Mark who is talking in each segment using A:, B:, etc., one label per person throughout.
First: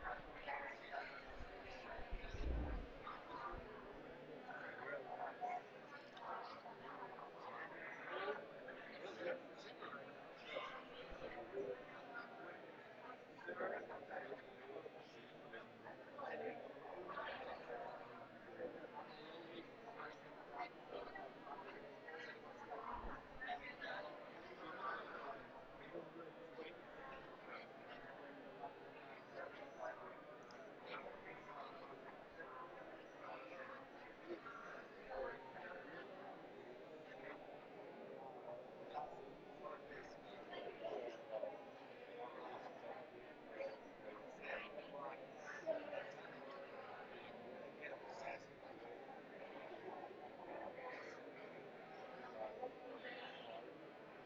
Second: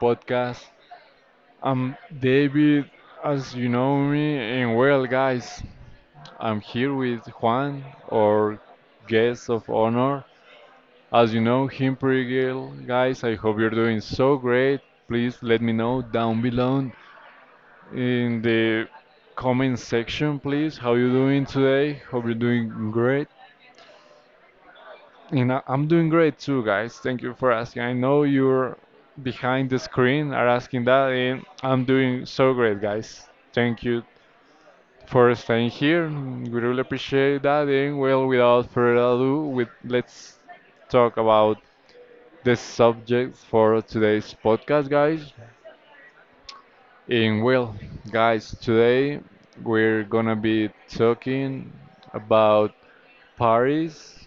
A: podcast. I'm David, as you know me, and well, guys, I'm here with Juan, our guest of honor. As you know him pretty well, guys, I hope you're doing so great. Please let me know down below in the comment section, please, how you doing today? Hope you're doing great. You know, I'm doing great too, guys. Thank you for asking. I know you're behind the screen are asking that, and I'm doing so great, guys. Thank you for staying here. We really appreciate that. And well, without further ado, with let's talk about the subject for today's podcast, guys. And well, guys, today we're gonna be talking about Paris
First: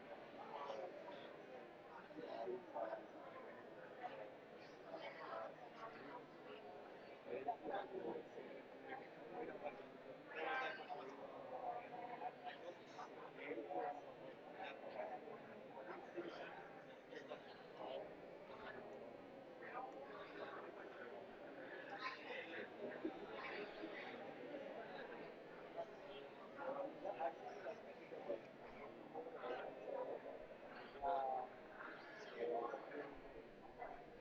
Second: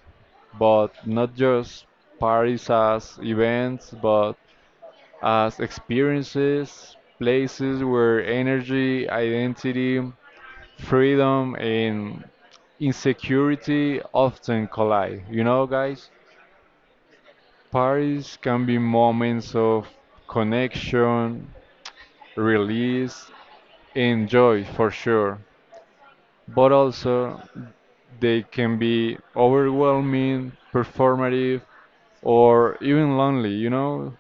A: but not just parties as events, but as experiences, places where energy, identity, freedom, and insecurity often collide. You know, guys, parties can be moments of connection, release, and joy for sure, but also they can be overwhelming, performative, or even lonely, you know?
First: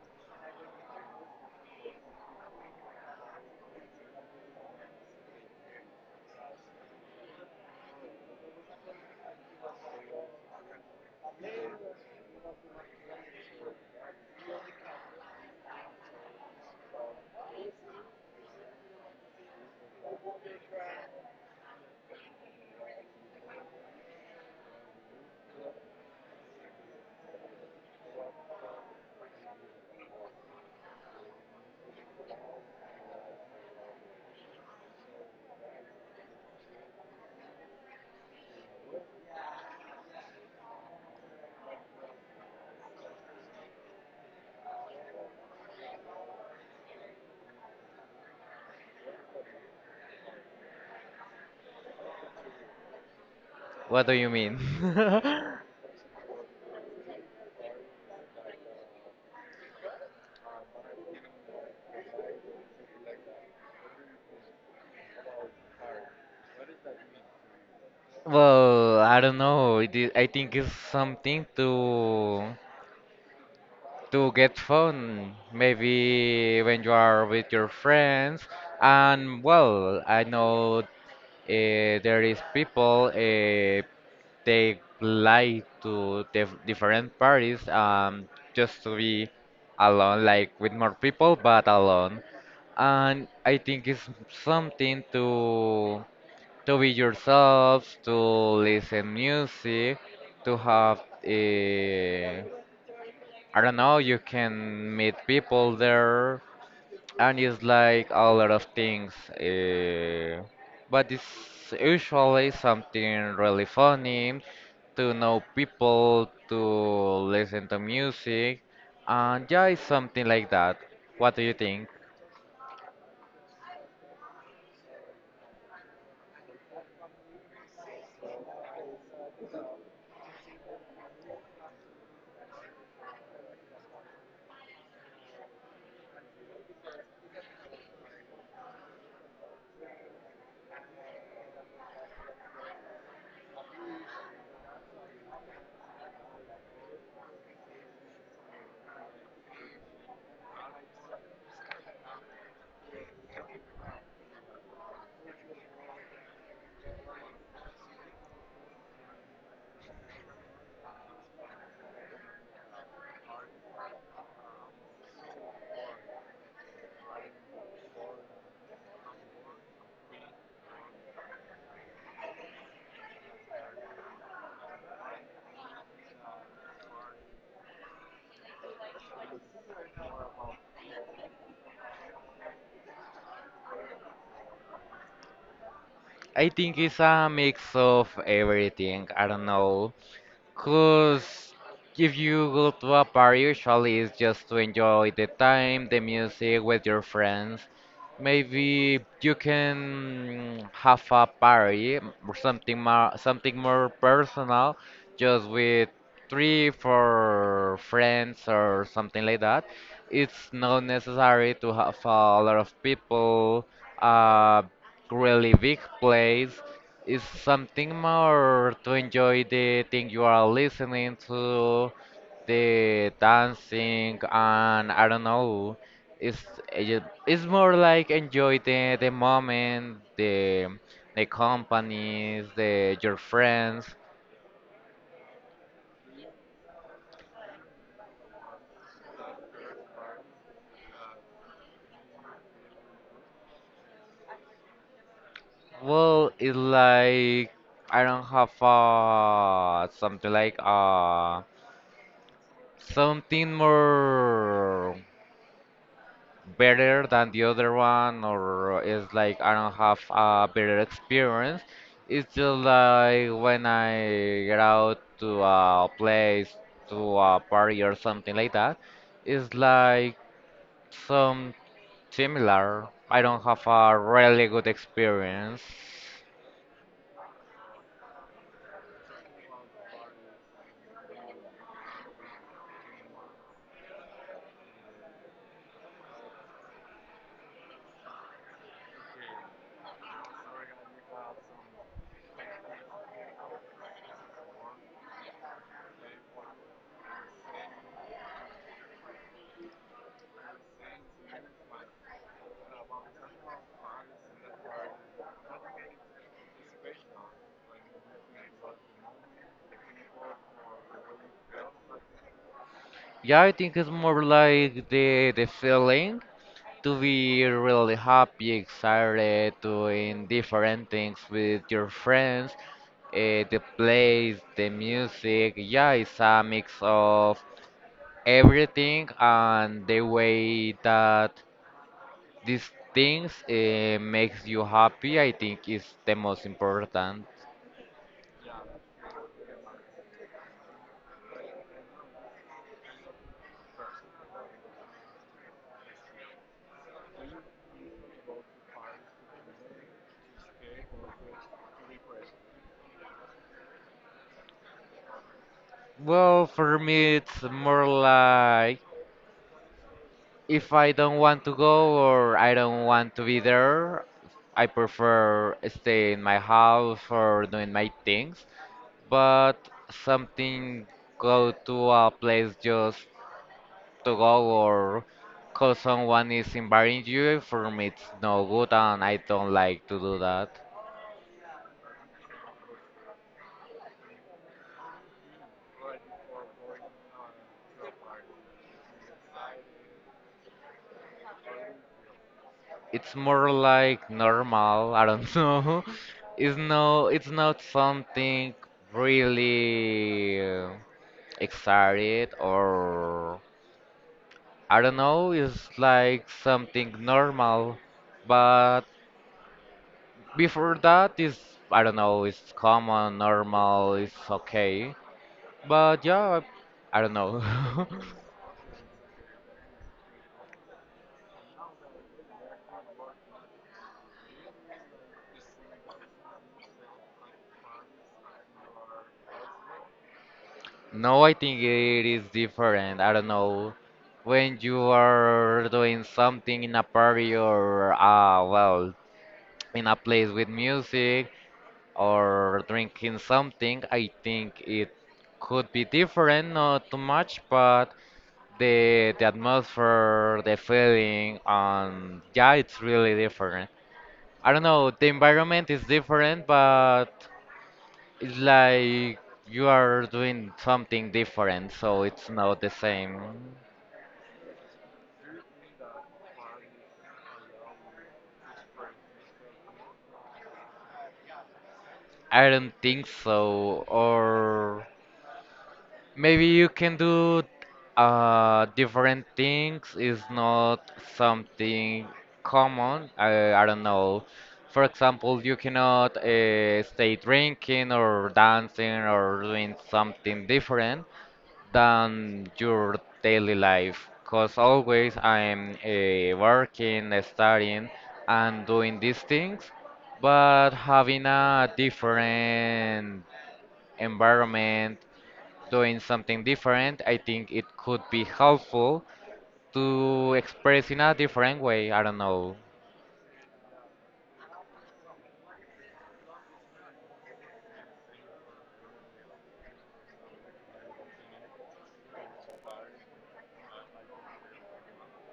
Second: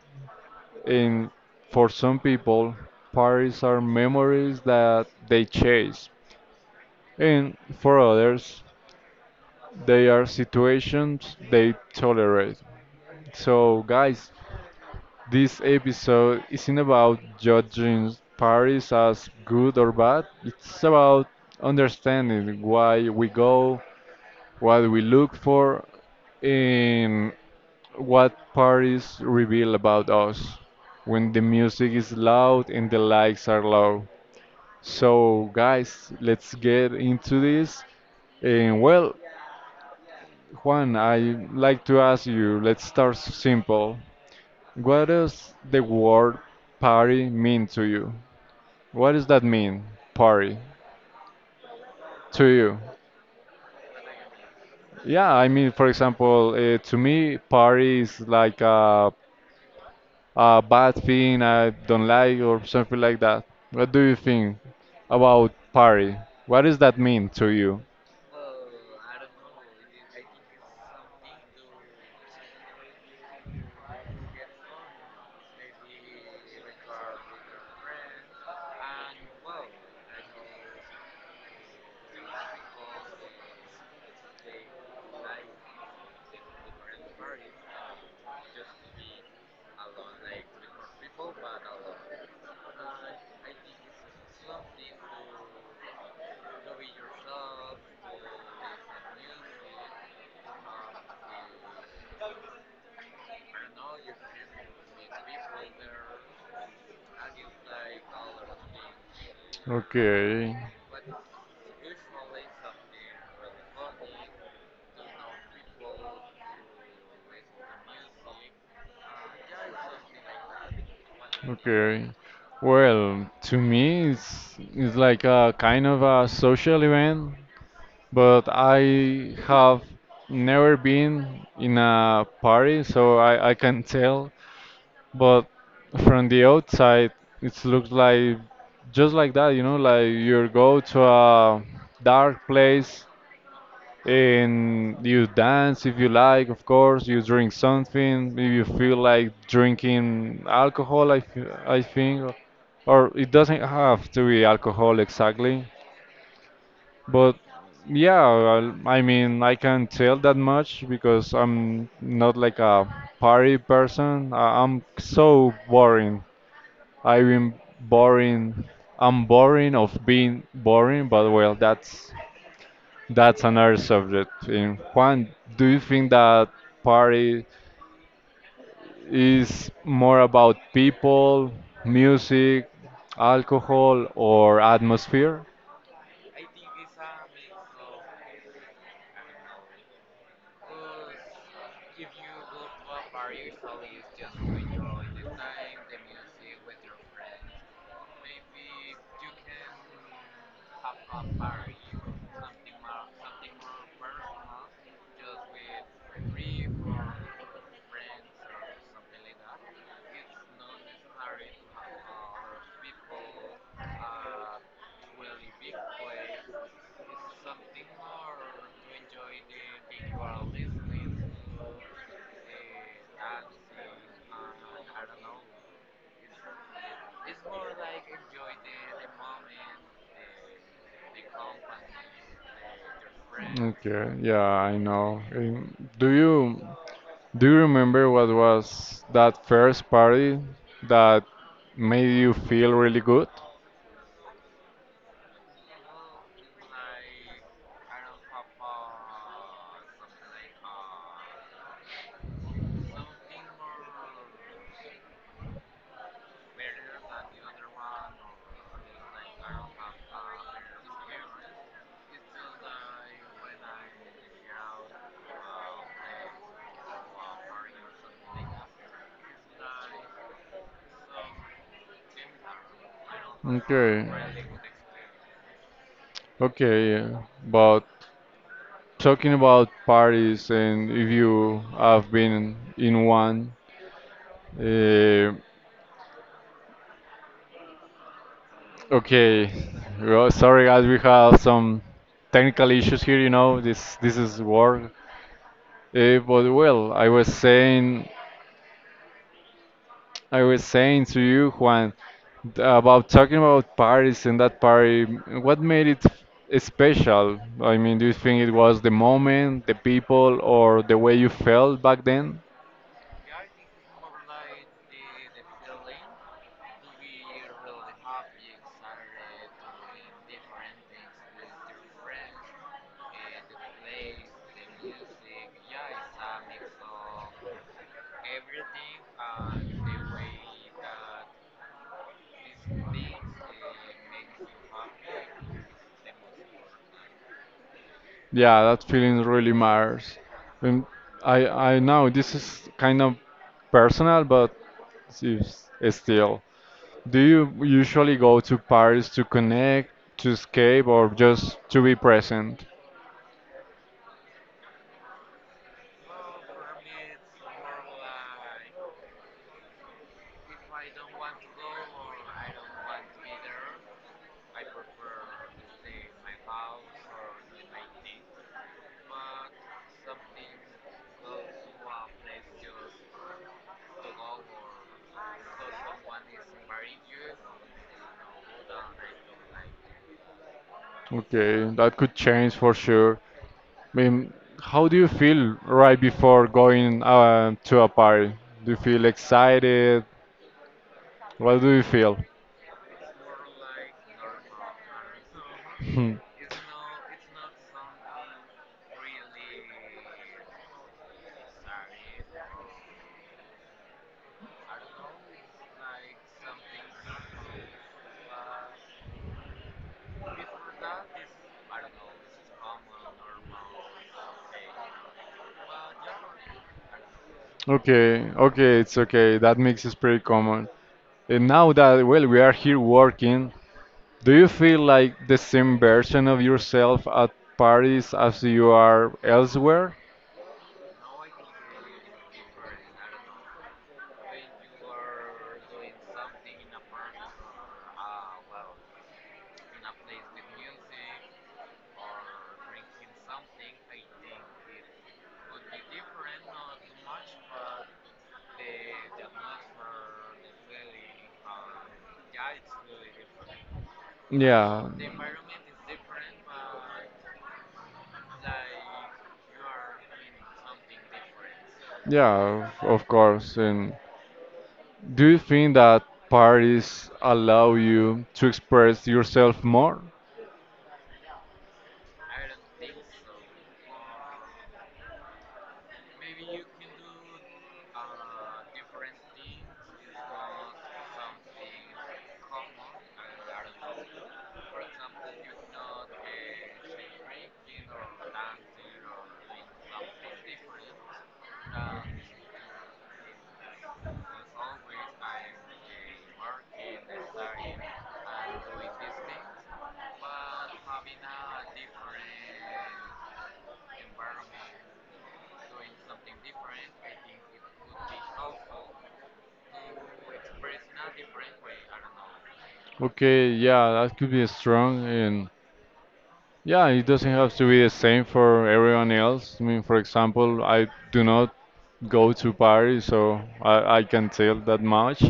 A: And for some people, parties are memories that they chase, and for others, they are situations they tolerate. So, guys, this episode isn't about judging parties as good or bad, it's about understanding why we go, what we look for, and what parties reveal about us when the music is loud and the lights are low. So, guys, let's get into this. And well, Juan, I like to ask you, let's start simple. What does the word party mean to you? What does that mean, party, to you?
B: What do you mean?
A: Yeah, I mean, for example, to me, party is like a bad thing I don't like or something like that. What do you think about party? What does that mean to you?
B: Well, I don't know. It is, I think it's something to get fun. Maybe when you are with your friends. And well, I know there is people they like to different parties just to be alone, like with more people, but alone. And I think it's something to be yourself, to listen music, to have I don't know, you can meet people there, and it's like a lot of things. eh,
A: Okay.
B: but it's usually something really funny to know people, to listen to music, and yeah, it's something like that. What do you think?
A: Okay, well, to me, it's like a kind of a social event, but I have never been in a party, so I can tell. But from the outside, it looks like just like that, you know, like you go to a dark place and you dance if you like, of course you drink something if you feel like drinking alcohol, I think, or it doesn't have to be alcohol exactly, but yeah, well, I mean I can't tell that much because I'm not like a party person. I'm so boring. I've been boring. I'm boring of being boring, but well, that's another subject. And Juan, do you think that party is more about people, music, alcohol, or atmosphere?
B: I think it's a mix of everything. I don't know. Cause if you go to a party, usually it's just to enjoy the time, the music with your friends. Maybe you can have a party or something more personal, just with three, four friends or something like that. It's not necessary to have a lot of people, a really big place. It's something more to enjoy the thing you are listening to, the dancing, and I don't know. It's it's more like enjoy the moment, the companies, the your friends.
A: Okay, yeah, I know. And do you remember what was that first party that made you feel really good?
B: Well, it's like I don't have something like something more, better than the other one or it's like I don't have a better experience. It's just like when I get out to a place, to a party or something like that. It's like some similar. I don't have a
A: Okay.
B: really good experience.
A: Okay, but talking about parties and if you have been in one, uh, okay, well, sorry guys, we have some technical issues here. You know, this is work. But well, I was saying to you, Juan, about talking about parties and that party. What made it special? I mean, do you think it was the moment, the people, or the way you felt back then?
B: Yeah, I think it's more like the feeling to be really happy, excited, doing different things with your friends. The place, the music, yeah, it's a mix of everything and the way that these things makes you happy, I think is the most important.
A: Yeah, that feeling really matters. And I know this is kind of personal, but s- still, do you usually go to Paris to connect, to escape, or just to be present?
B: Well, for me, it's more like if I don't want to go or I don't want to be there, I prefer stay in my house or doing my things. But something go to a place just to go or cause someone is inviting you, for me it's no good and I don't like to do that.
A: Okay, that could change for sure. I mean, how do you feel right before going to a party? Do you feel excited? What do you feel?
B: It's more like normal, I don't know. It's not something really excited or I don't know, it's like something normal. But before that is I don't know, it's common, normal, it's okay. But yeah, I don't know.
A: Okay, okay, it's okay. That mix is pretty common. And now that, well, we are here working, do you feel like the same version of yourself at parties as you are elsewhere?
B: No, I think it is different. I don't know. When you are doing something in a party or, well, in a place with music, or drinking something, I think it could be different, not too much, but the atmosphere, the feeling, and yeah, it's really different. I don't
A: Yeah,
B: know, the environment is different, but it's like you are doing something different, so it's not the
A: yeah, of
B: same.
A: course. And do you think that parties allow you to express yourself more?
B: I don't think so, or maybe you can do different things. It's not something common. I don't know. For example, you cannot stay drinking or dancing or doing something different than your daily life. Because always I'm working, studying, and doing these things, but having a different environment doing something different, I think it could be helpful to express in a different way. I don't know.
A: Okay, yeah, that could be strong. And yeah, it doesn't have to be the same for everyone else. I mean, for example, I do not go to Paris, so I can tell that much.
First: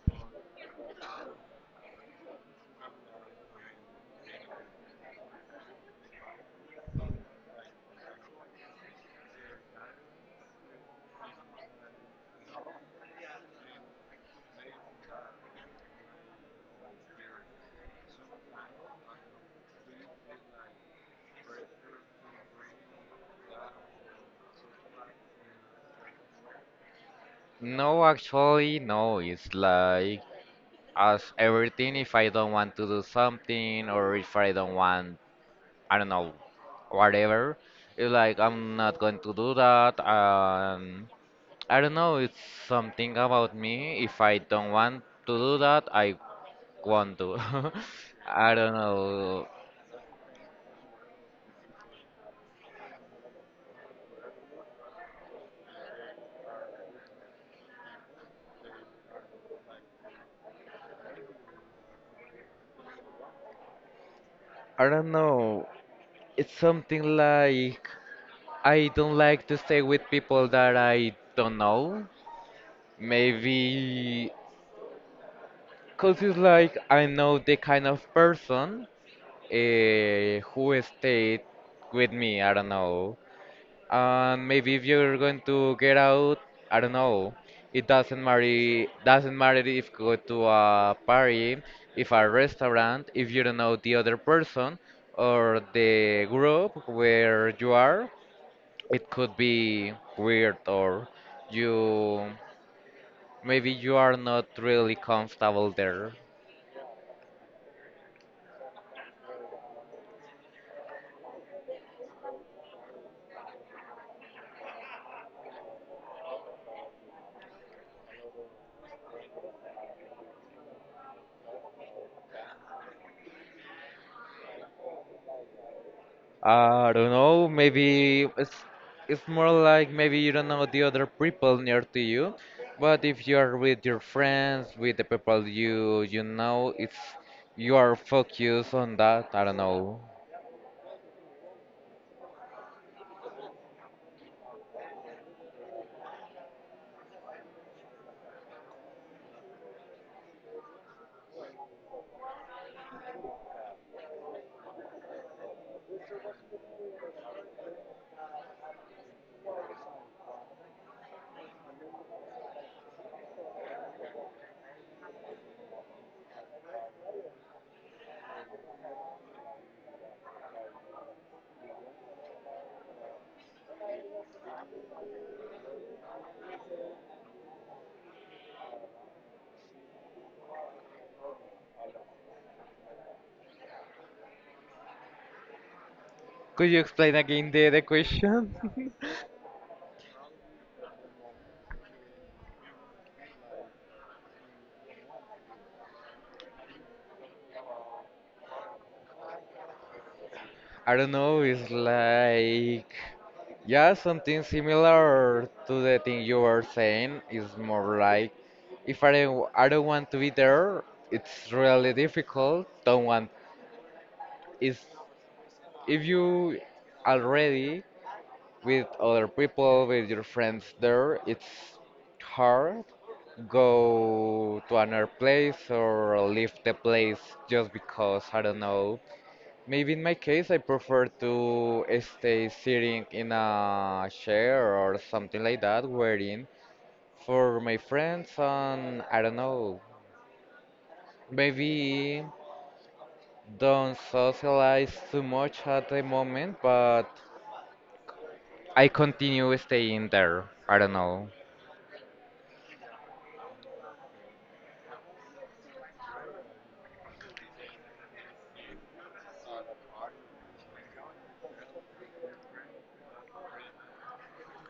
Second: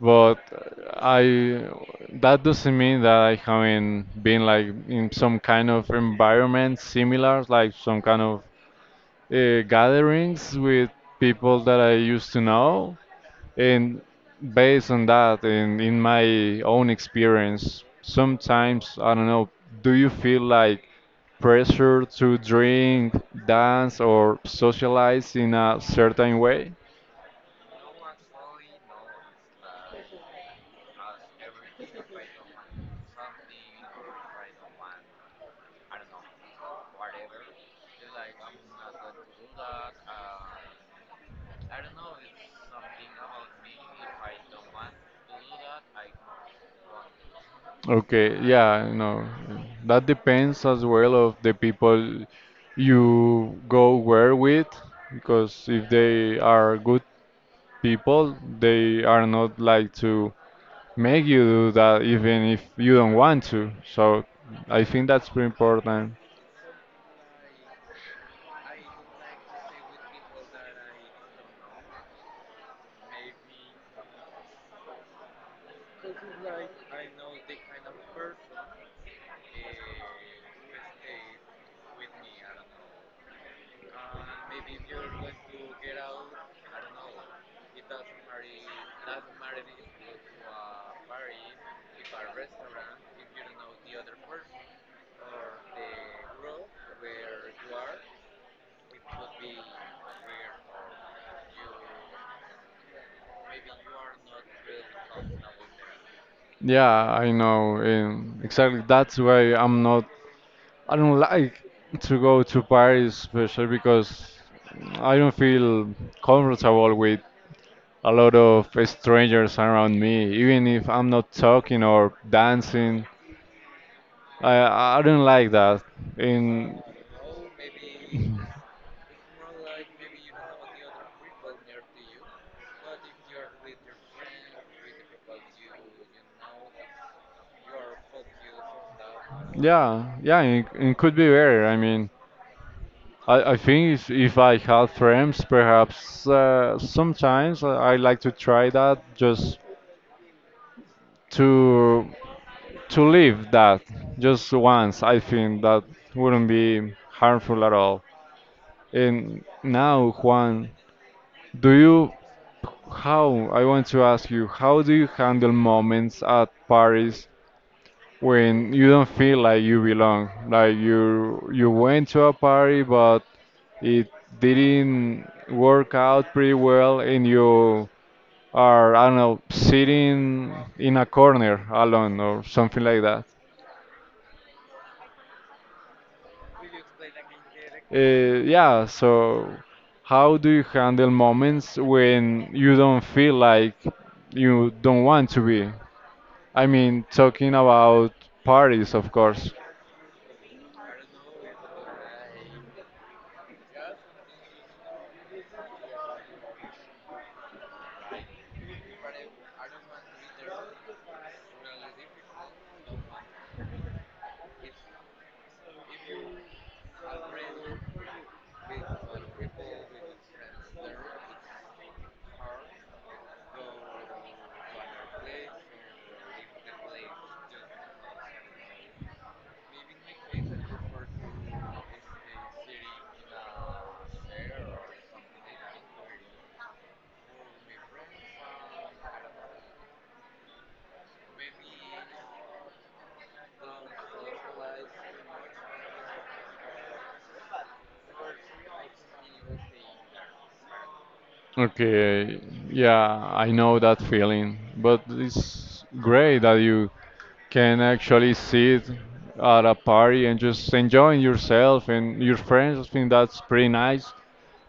A: But I that doesn't mean that I haven't been like in some kind of environment similar, like some kind of gatherings with people that I used to know. And based on that, and in my own experience, sometimes, I don't know, do you feel like pressure to drink, dance, or socialize in a certain way?
B: No, actually, no. It's like as everything, if I don't want to do something or if I don't want, I don't know, whatever, it's like I'm not going to do that. I don't know. It's something about me. If I don't want to do that, I want to.
A: Okay,
B: I don't
A: yeah, you know,
B: know.
A: that depends as well of the people you go where with, because if they are good people, they are not like to make you do that even if you don't want to. So I
B: I
A: think
B: don't
A: that's pretty
B: know.
A: important.
B: It's something like I don't like to stay with people that I don't know. Maybe because it's like I know the kind of person who stayed with me. I don't know. And maybe if you're going to get out, I don't know. It doesn't matter. Doesn't matter if you go to a party, if a restaurant, if you don't know the other person or the group where you are. It could be weird or you maybe you are not really comfortable there.
A: Yeah, I know. And exactly that's why I'm not, I don't like to go to Paris, especially because I don't feel comfortable with a lot of strangers around me, even if I'm not talking or dancing. I don't like that. And
B: I don't know, maybe it's more like maybe you don't know the other
A: don't
B: people near to you, but if you are with your friends, with the people you know, it's you are focused on that. I don't
A: moment.
B: know.
A: Yeah, yeah, it could be better. I mean, I think if I have friends, perhaps sometimes I like to try that just to to live that just once. I think that wouldn't be harmful at all. And now, Juan, do you, how, I want to ask you, how do you handle moments at parties when you don't feel like you belong? Like you went to a party but it didn't work out pretty well and you are, I don't know, sitting in a corner alone or something like that.
B: Could you explain again the question?
A: Yeah, so how do you handle moments when you don't feel like you don't want to be? I mean, talking about parties, of course.
B: I don't know, it's like yeah, something similar to the thing you were saying. It's more like if I don't want to be there, it's really difficult. Don't want is if you already with other people, with your friends there, it's hard go to another place or leave the place just because I don't know. Maybe in my case, I prefer to stay sitting in a chair or something like that, waiting for my friends, and I don't know, maybe don't socialize too much at the moment, but I continue staying there. I don't know.
A: Okay, yeah, I know that feeling, but it's great that you can actually sit at a party and just enjoying yourself and your friends. I think that's pretty nice.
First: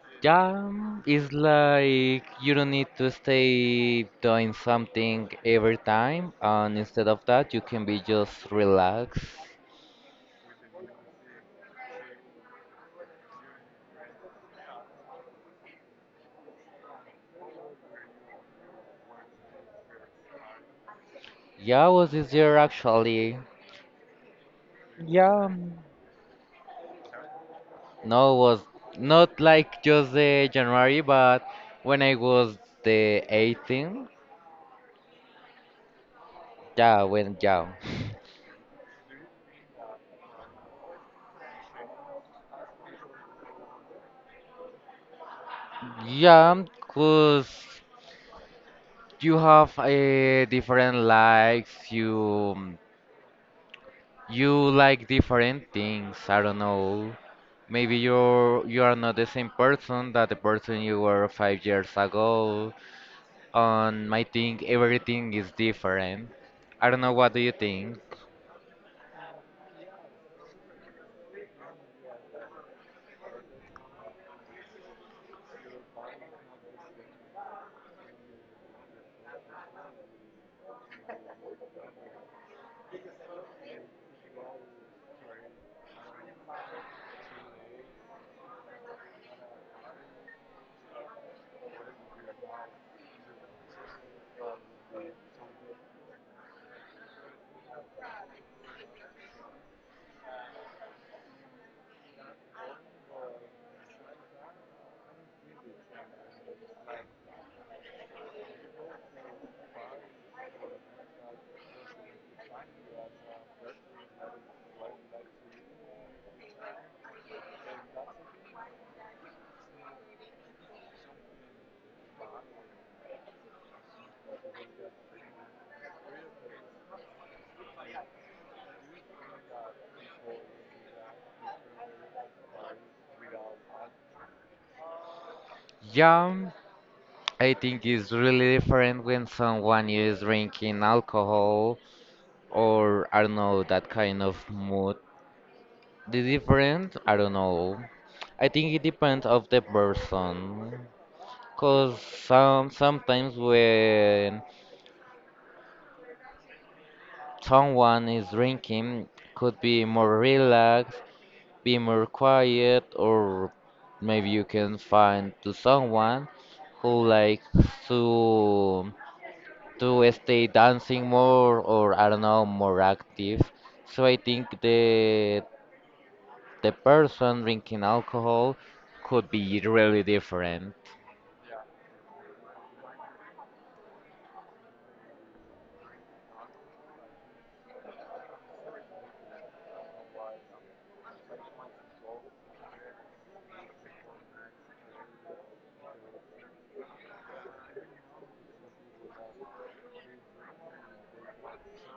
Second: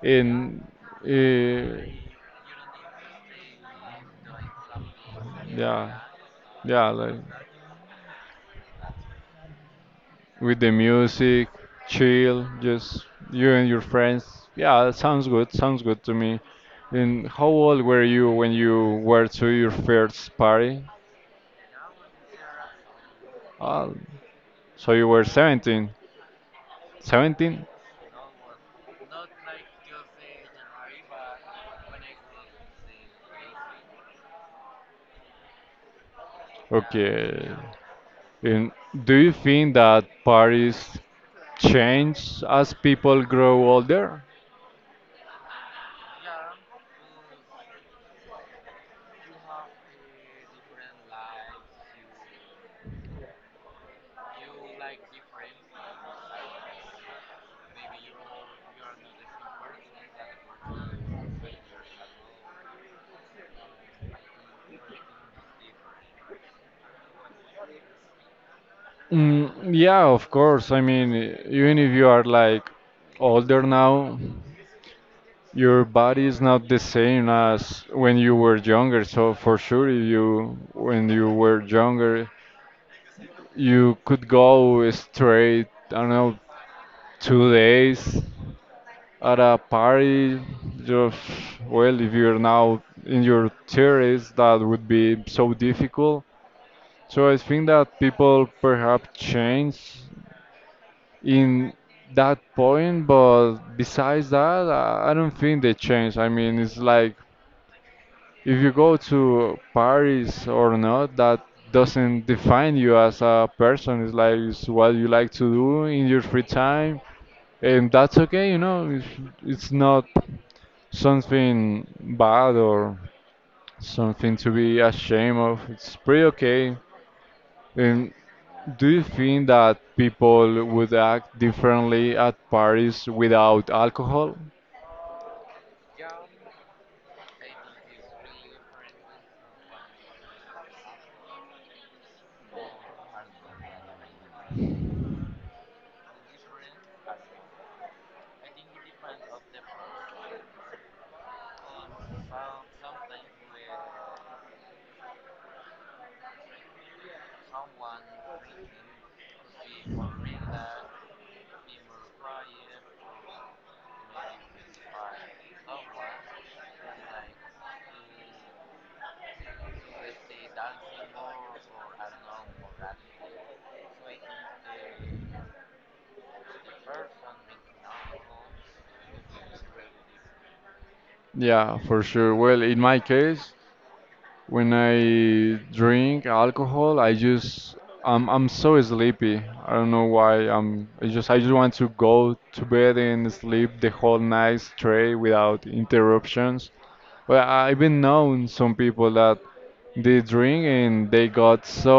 A: And
B: Yeah, it's
A: uh,
B: like you don't need to stay doing something every
A: yeah,
B: time, and
A: yeah,
B: instead
A: like
B: of that, you can be just relaxed.
A: with the music, chill, just you and your friends. Yeah, that sounds good. Sounds good to me. And how old were you when you were to your first party?
B: Yeah, was this year actually.
A: Uh, so you were
B: Yeah,
A: 17. 17?
B: no, it was not like just the January, but when I was the 18, yeah, when
A: Okay.
B: yeah,
A: And do you think that parties change as people grow older?
B: yeah, cause you have a different likes, you like different things. I don't know. Maybe you are not the same person that the person you were 5 years ago. And I think everything is different. I don't know. What do you think?
A: Mm, yeah, of course. I mean, even if you are like older now, your body is not the same as when you were younger, so for sure if you when you were younger, you could go straight, I don't know, 2 days at a party. Just well, if you're now in your theories, that would be so difficult. So I think that people perhaps change in that point, but besides that, I don't think they change. I mean, it's like if you go to Paris or not, that doesn't define you as a person. It's like it's what you like to do in your free time, and that's okay. You know, it's not something bad or something to be ashamed of. It's pretty okay. And do you think that people would act differently at parties without alcohol?
B: Yeah. I think it's really different when someone is drinking alcohol or I don't know that kind of mood. The different, I don't know. I think it depends of the person. Cause sometimes when someone is drinking, could be more relaxed, be more quiet, or maybe you can find to someone who likes to to stay dancing more or I don't know more active. So I think the person drinking alcohol could be really different.
A: Yeah, for sure. Well, in my case, when I drink alcohol, I just I'm so sleepy. I don't know why. I just want to go to bed and sleep the whole night straight without interruptions. But I've been known some people that they drink and they got so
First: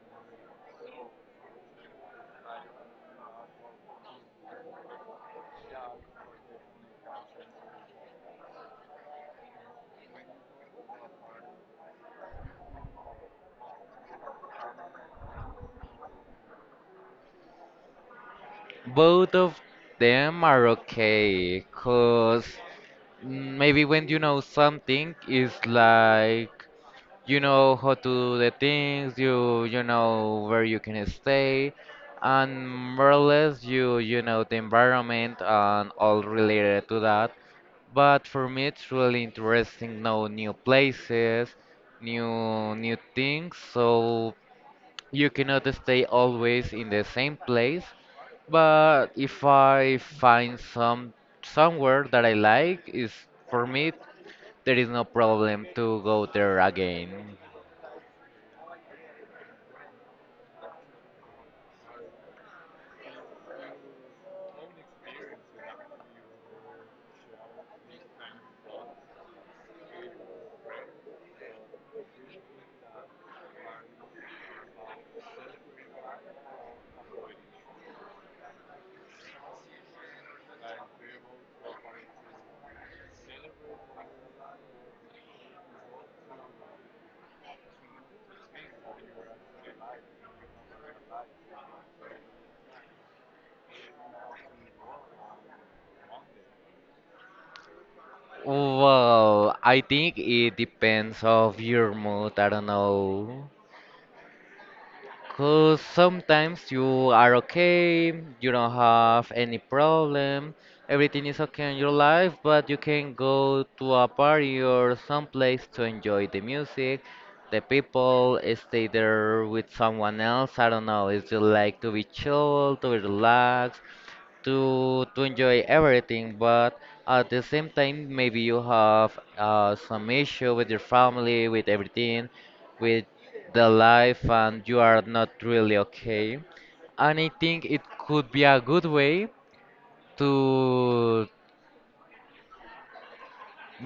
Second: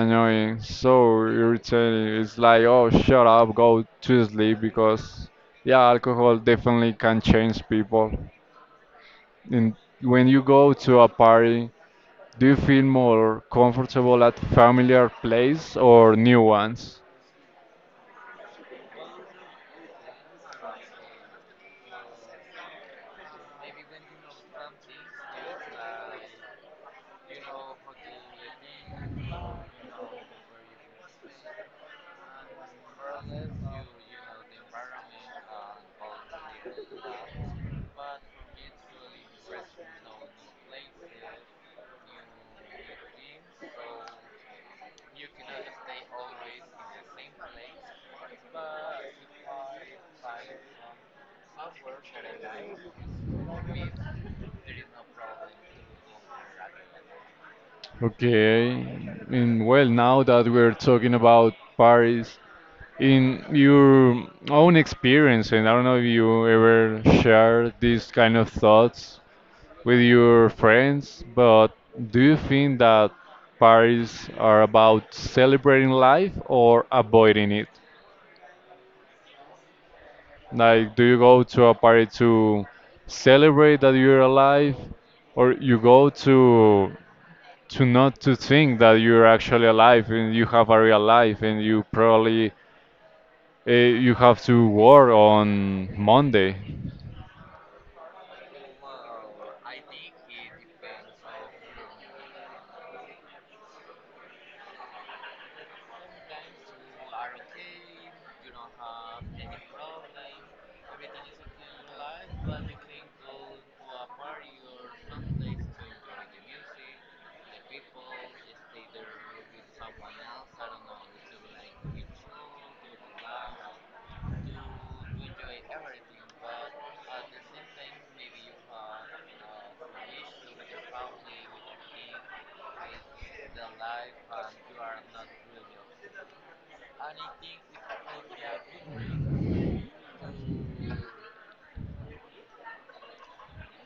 A: annoying, so irritating. It's like, oh, shut up, go to sleep because yeah, alcohol definitely can change people. And when you go to a party, do you feel more comfortable at familiar place or new ones?
B: Both of them are okay, cause maybe when you know something, it's like you know how to do the things you know where you can stay and more or less you know the environment and all related to that. But for me it's really interesting know new places, new things. So you cannot stay always in the same place, but if I find somewhere that I like is for me there is no problem to go there again.
A: Okay, and well, now that we're talking about Paris, in your own experience, and I don't know if you ever share these kind of thoughts with your friends, but do you think that Paris are about celebrating life or avoiding it? Like, do you go to a party to celebrate that you're alive, or you go to not to think that you're actually alive and you have a real life and you probably you have to work on Monday?
B: Well, I think it depends of your mood. I don't know. Cause sometimes you are okay, you don't have any problem, everything is okay in your life, but you can go to a party or some place to enjoy the music, the people, stay there with someone else. I don't know. It's just like to be chill, to be relaxed to enjoy everything, but at the same time, maybe you have some issue with your family, with everything, with the life, and you are not really okay. And I think it could be a good way to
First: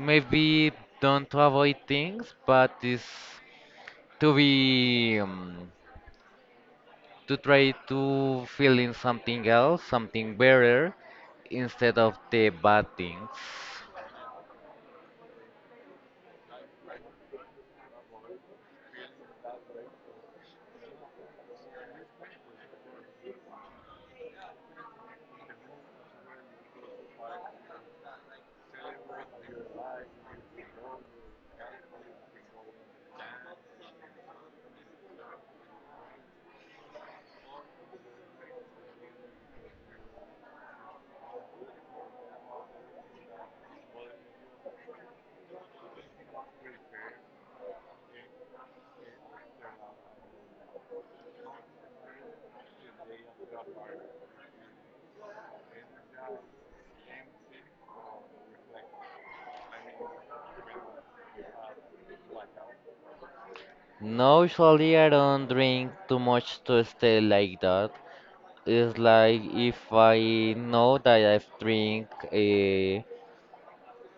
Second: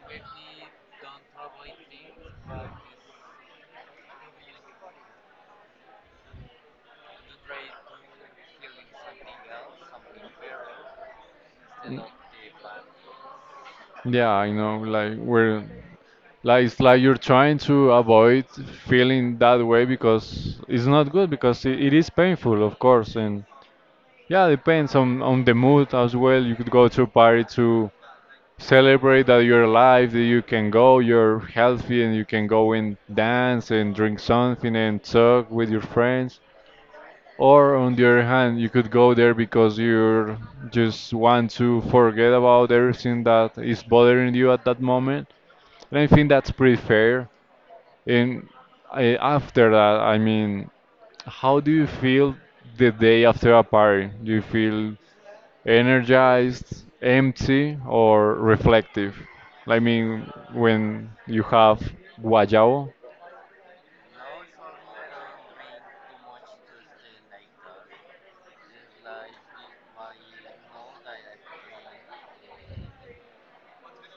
B: maybe don't to avoid things, but is to be to try to fill in something else, something better, instead of the bad things.
A: Yeah, I know. Like we're like it's like you're trying to avoid feeling that way because it's not good because it is painful, of course, and yeah, depends on the mood as well. You could go to a party to celebrate that you're alive, that you can go, you're healthy, and you can go and dance and drink something and talk with your friends. Or on the other hand, you could go there because you just want to forget about everything that is bothering you at that moment. And I think that's pretty fair. And I, after that, I mean, how do you feel the day after a party? Do you feel energized, empty, or reflective? I mean, when you have guayabo.
B: No, usually I don't drink too much to stay like that. It's like if I know that I've drink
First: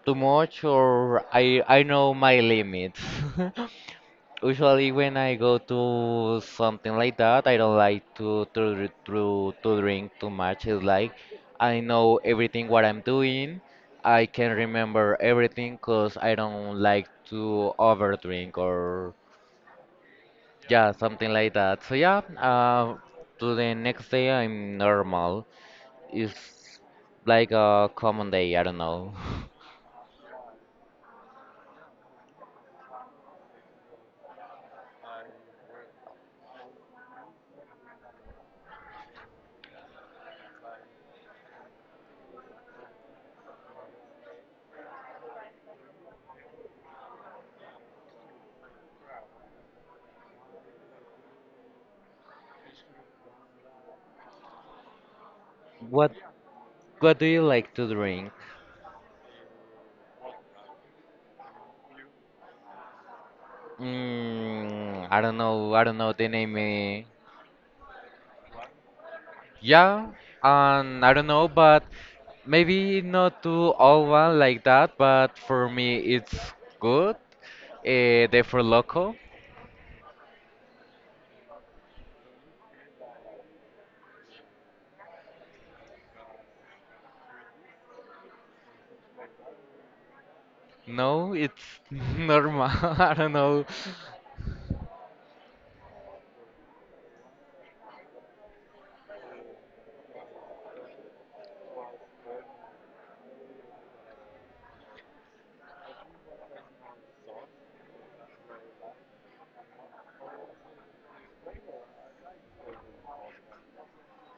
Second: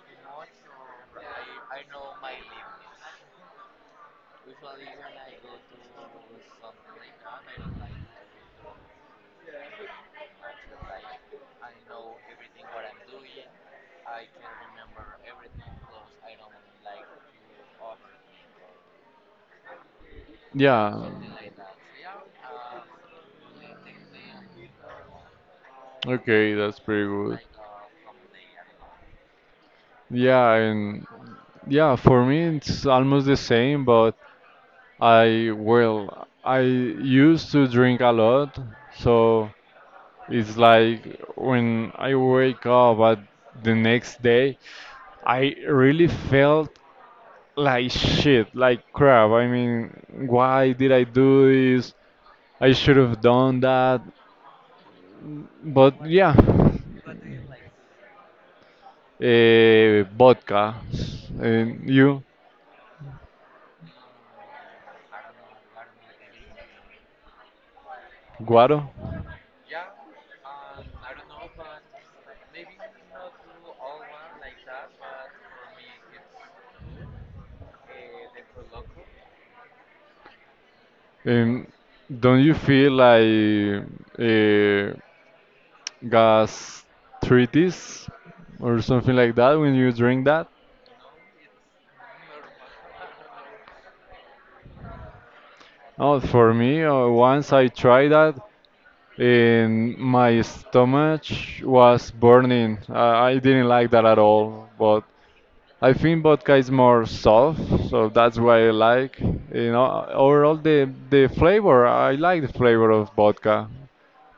B: too much or I know my limits. Usually when I go to something like that, I don't like to dr- to drink too much. It's like I know everything what I'm doing. I can remember everything because I don't like to overdrink, or yeah,
A: Yeah.
B: something like that. So yeah, to the next day I'm normal. It's
A: Okay, that's pretty good.
B: like a common day, I don't know.
A: Yeah, and yeah, for me it's almost the same, but I, well, I used to drink a lot, so it's like when I wake up at the next day, I really felt like shit, like crap. I mean, why did I do this? I should have done that. But
B: What
A: yeah,
B: what do you like to drink?
A: eh, vodka. And you,
B: Mm, I don't know. I don't know the name. Eh.
A: guaro,
B: Yeah, and I don't know, but maybe not to all one like that. But for me, it's good. The for loco.
A: and don't you feel like uh, gastritis or something like that when you drink that?
B: No, it's normal. I don't know.
A: Oh, for me, once I tried that, and my stomach was burning. I didn't like that at all, but I think vodka is more soft, so that's why I like. Overall the flavor, I like the flavor of vodka.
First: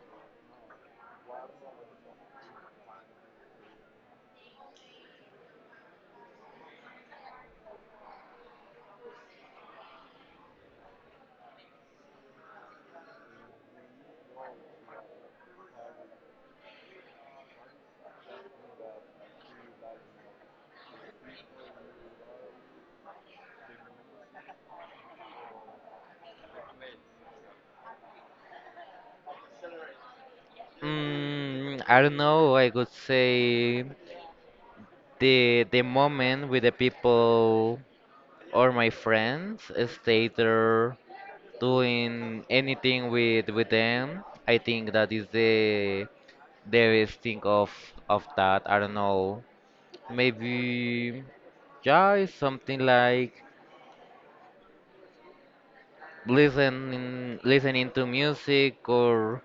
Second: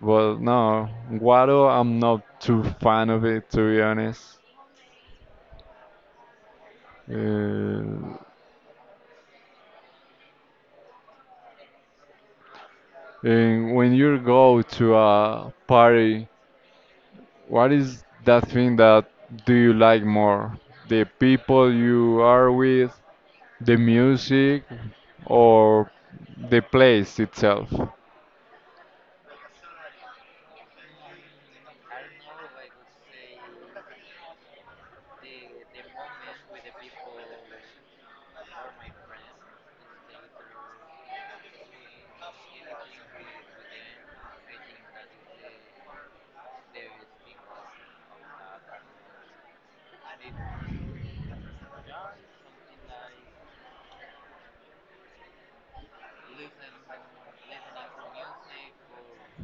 A: Well, no, guaro, I'm not too fan of it to be honest. Uh, and when you go to a party, what is that thing that do you like more? The people you are with, the music, or the place itself?
B: Mm, I don't know. I would say the moment with the people or my friends stay there doing anything with them. I think that is the best thing of that. I don't know. Maybe yeah, it's something like listening to music or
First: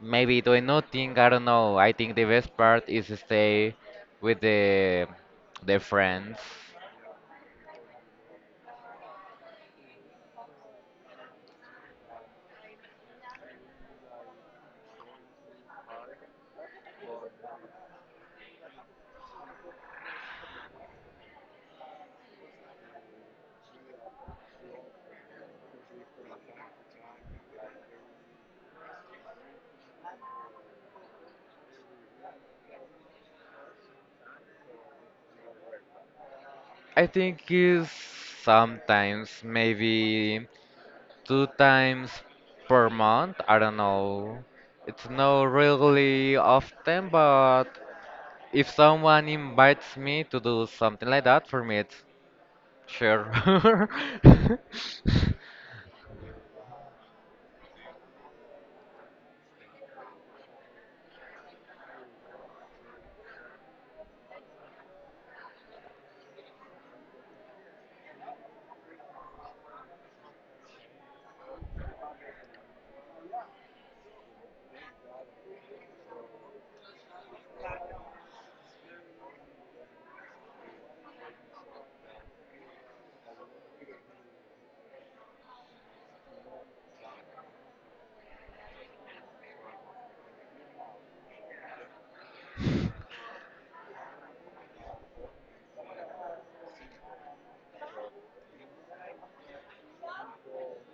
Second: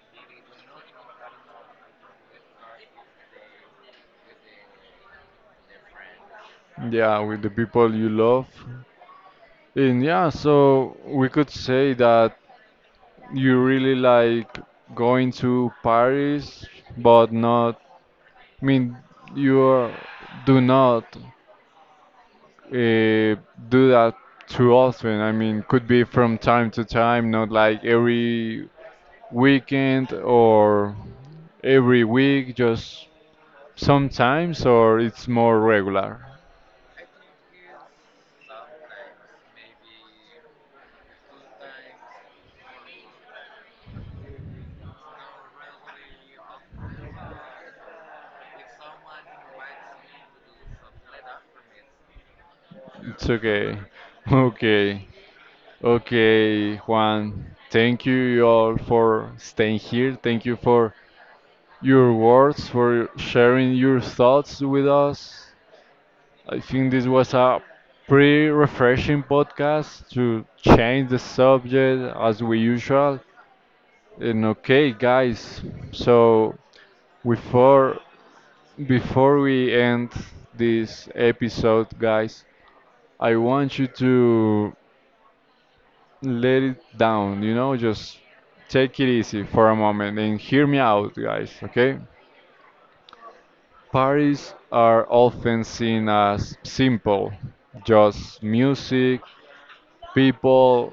B: maybe doing nothing. I don't know. I think the best part is stay with the friends.
A: Yeah, with the people you love. And yeah, so we could say that you really like going to Paris, but not, I mean, you are, do not uh, do that too often. I mean, could be from time to time, not like every weekend or every week, just sometimes, or it's more regular.
B: I think is sometimes maybe two times per month. I don't know. It's not really often, but if someone invites me to do something like that, for me it's
A: It's okay.
B: sure.
A: Okay. Okay, Juan, thank you all for staying here. Thank you for your words, for sharing your thoughts with us. I think this was a pretty refreshing podcast to change the subject as we usual. And okay, guys, so before before we end this episode, guys, I want you to let it down, just take it easy for a moment and hear me out, guys, okay? Parties are often seen as simple, just music, people,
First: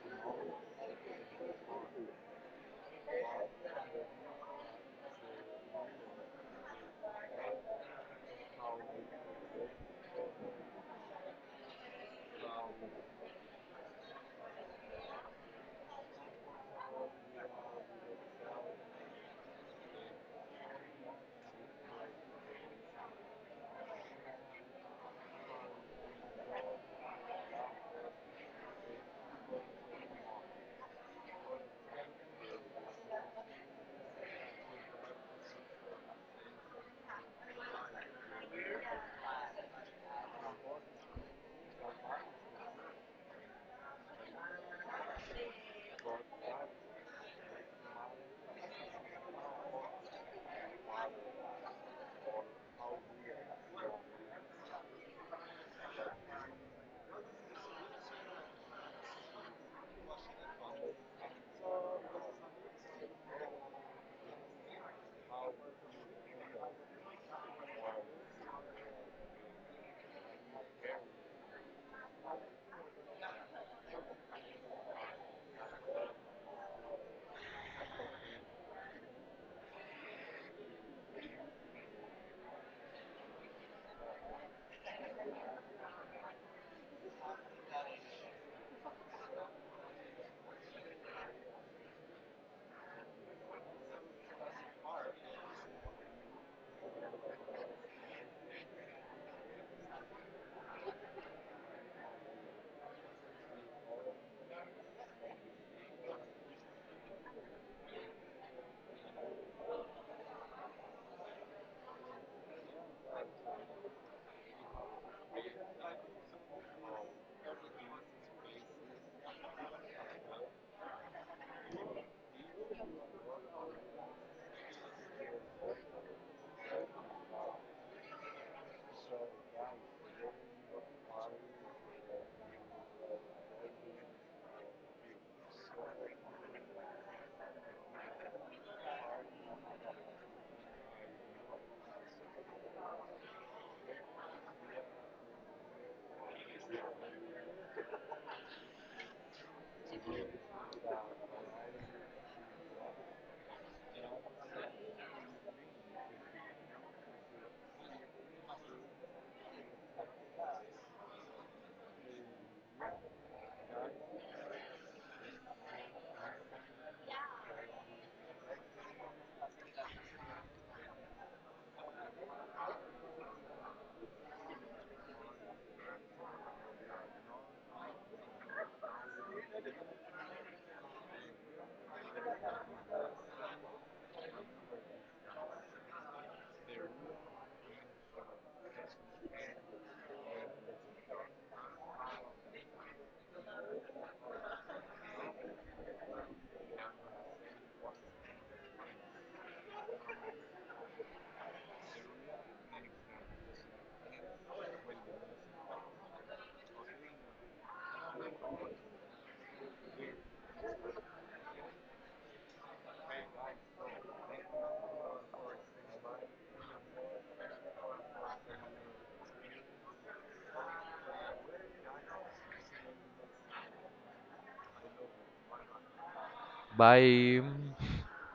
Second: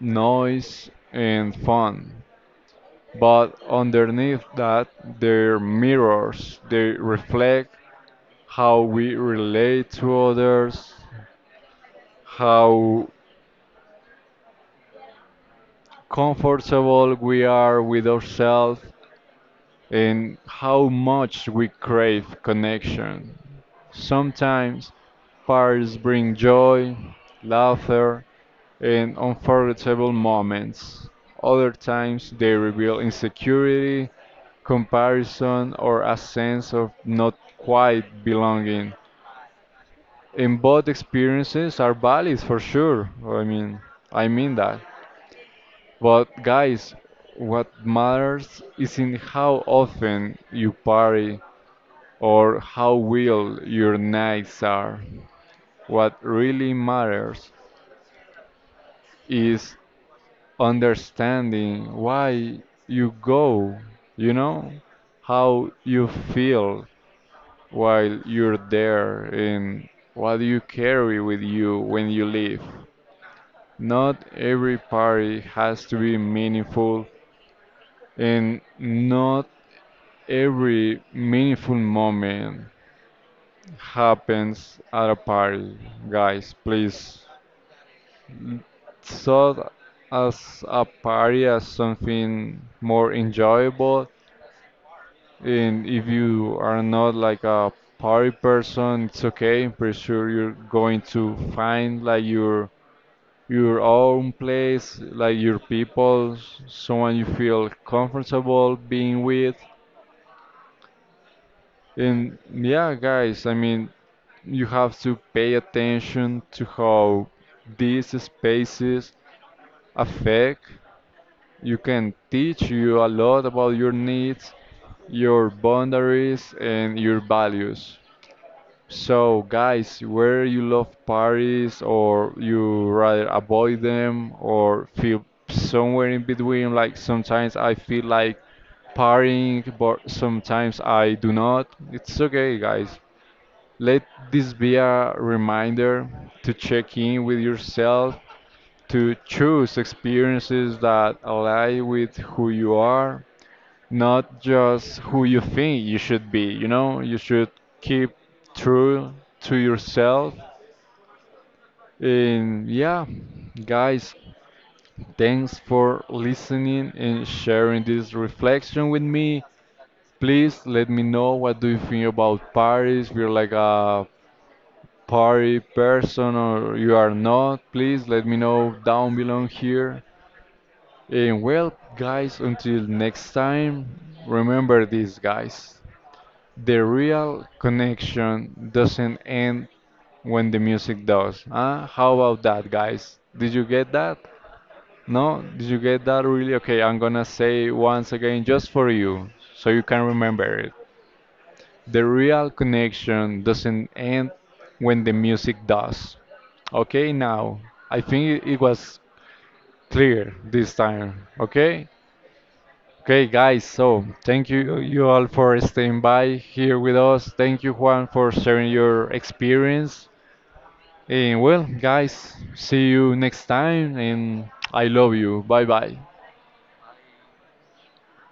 A: noise, and fun. But underneath that, they're mirrors. They reflect how we relate to others, how comfortable we are with ourselves, and how much we crave connection. Sometimes parties bring joy, laughter, and unforgettable moments. Other times they reveal insecurity, comparison, or a sense of not quite belonging. And both experiences are valid for sure. I mean that. But guys, what matters is in how often you party or how wild your nights are. What really matters is understanding why you go, you know, how you feel while you're there and what you carry with you when you leave. Not every party has to be meaningful and not every meaningful moment happens at a party. Guys, please thought as a party as something more enjoyable. And if you are not like a party person, it's okay. I'm pretty sure you're going to find like your own place, like your people, someone you feel comfortable being with. And yeah, guys, I mean, you have to pay attention to how these spaces affect you can teach you a lot about your needs, your boundaries, and your values. So, guys, where you love parties or you rather avoid them or feel somewhere in between, like sometimes I feel like partying, but sometimes I do not. It's okay, guys. Let this be a reminder to check in with yourself to choose experiences that align with who you are, not just who you think you should be. You should keep true to yourself. And yeah, guys, thanks for listening and sharing this reflection with me. Please let me know what do you think about Paris. You are like a party person or you are not. Please let me know down below here. And well, guys, until next time, remember this, guys. The real connection doesn't end when the music does. Huh? How about that, guys? Did you get that? No? Did you get that really? Okay, I'm gonna say once again just for you so you can remember it. The real connection doesn't end when the music does. Okay, now I think it was clear this time. Okay? Okay, guys, so thank you all for staying by here with us. Thank you, Juan, for sharing your experience. And well, guys, see you next time, and I love you. Bye bye.
B: Bye.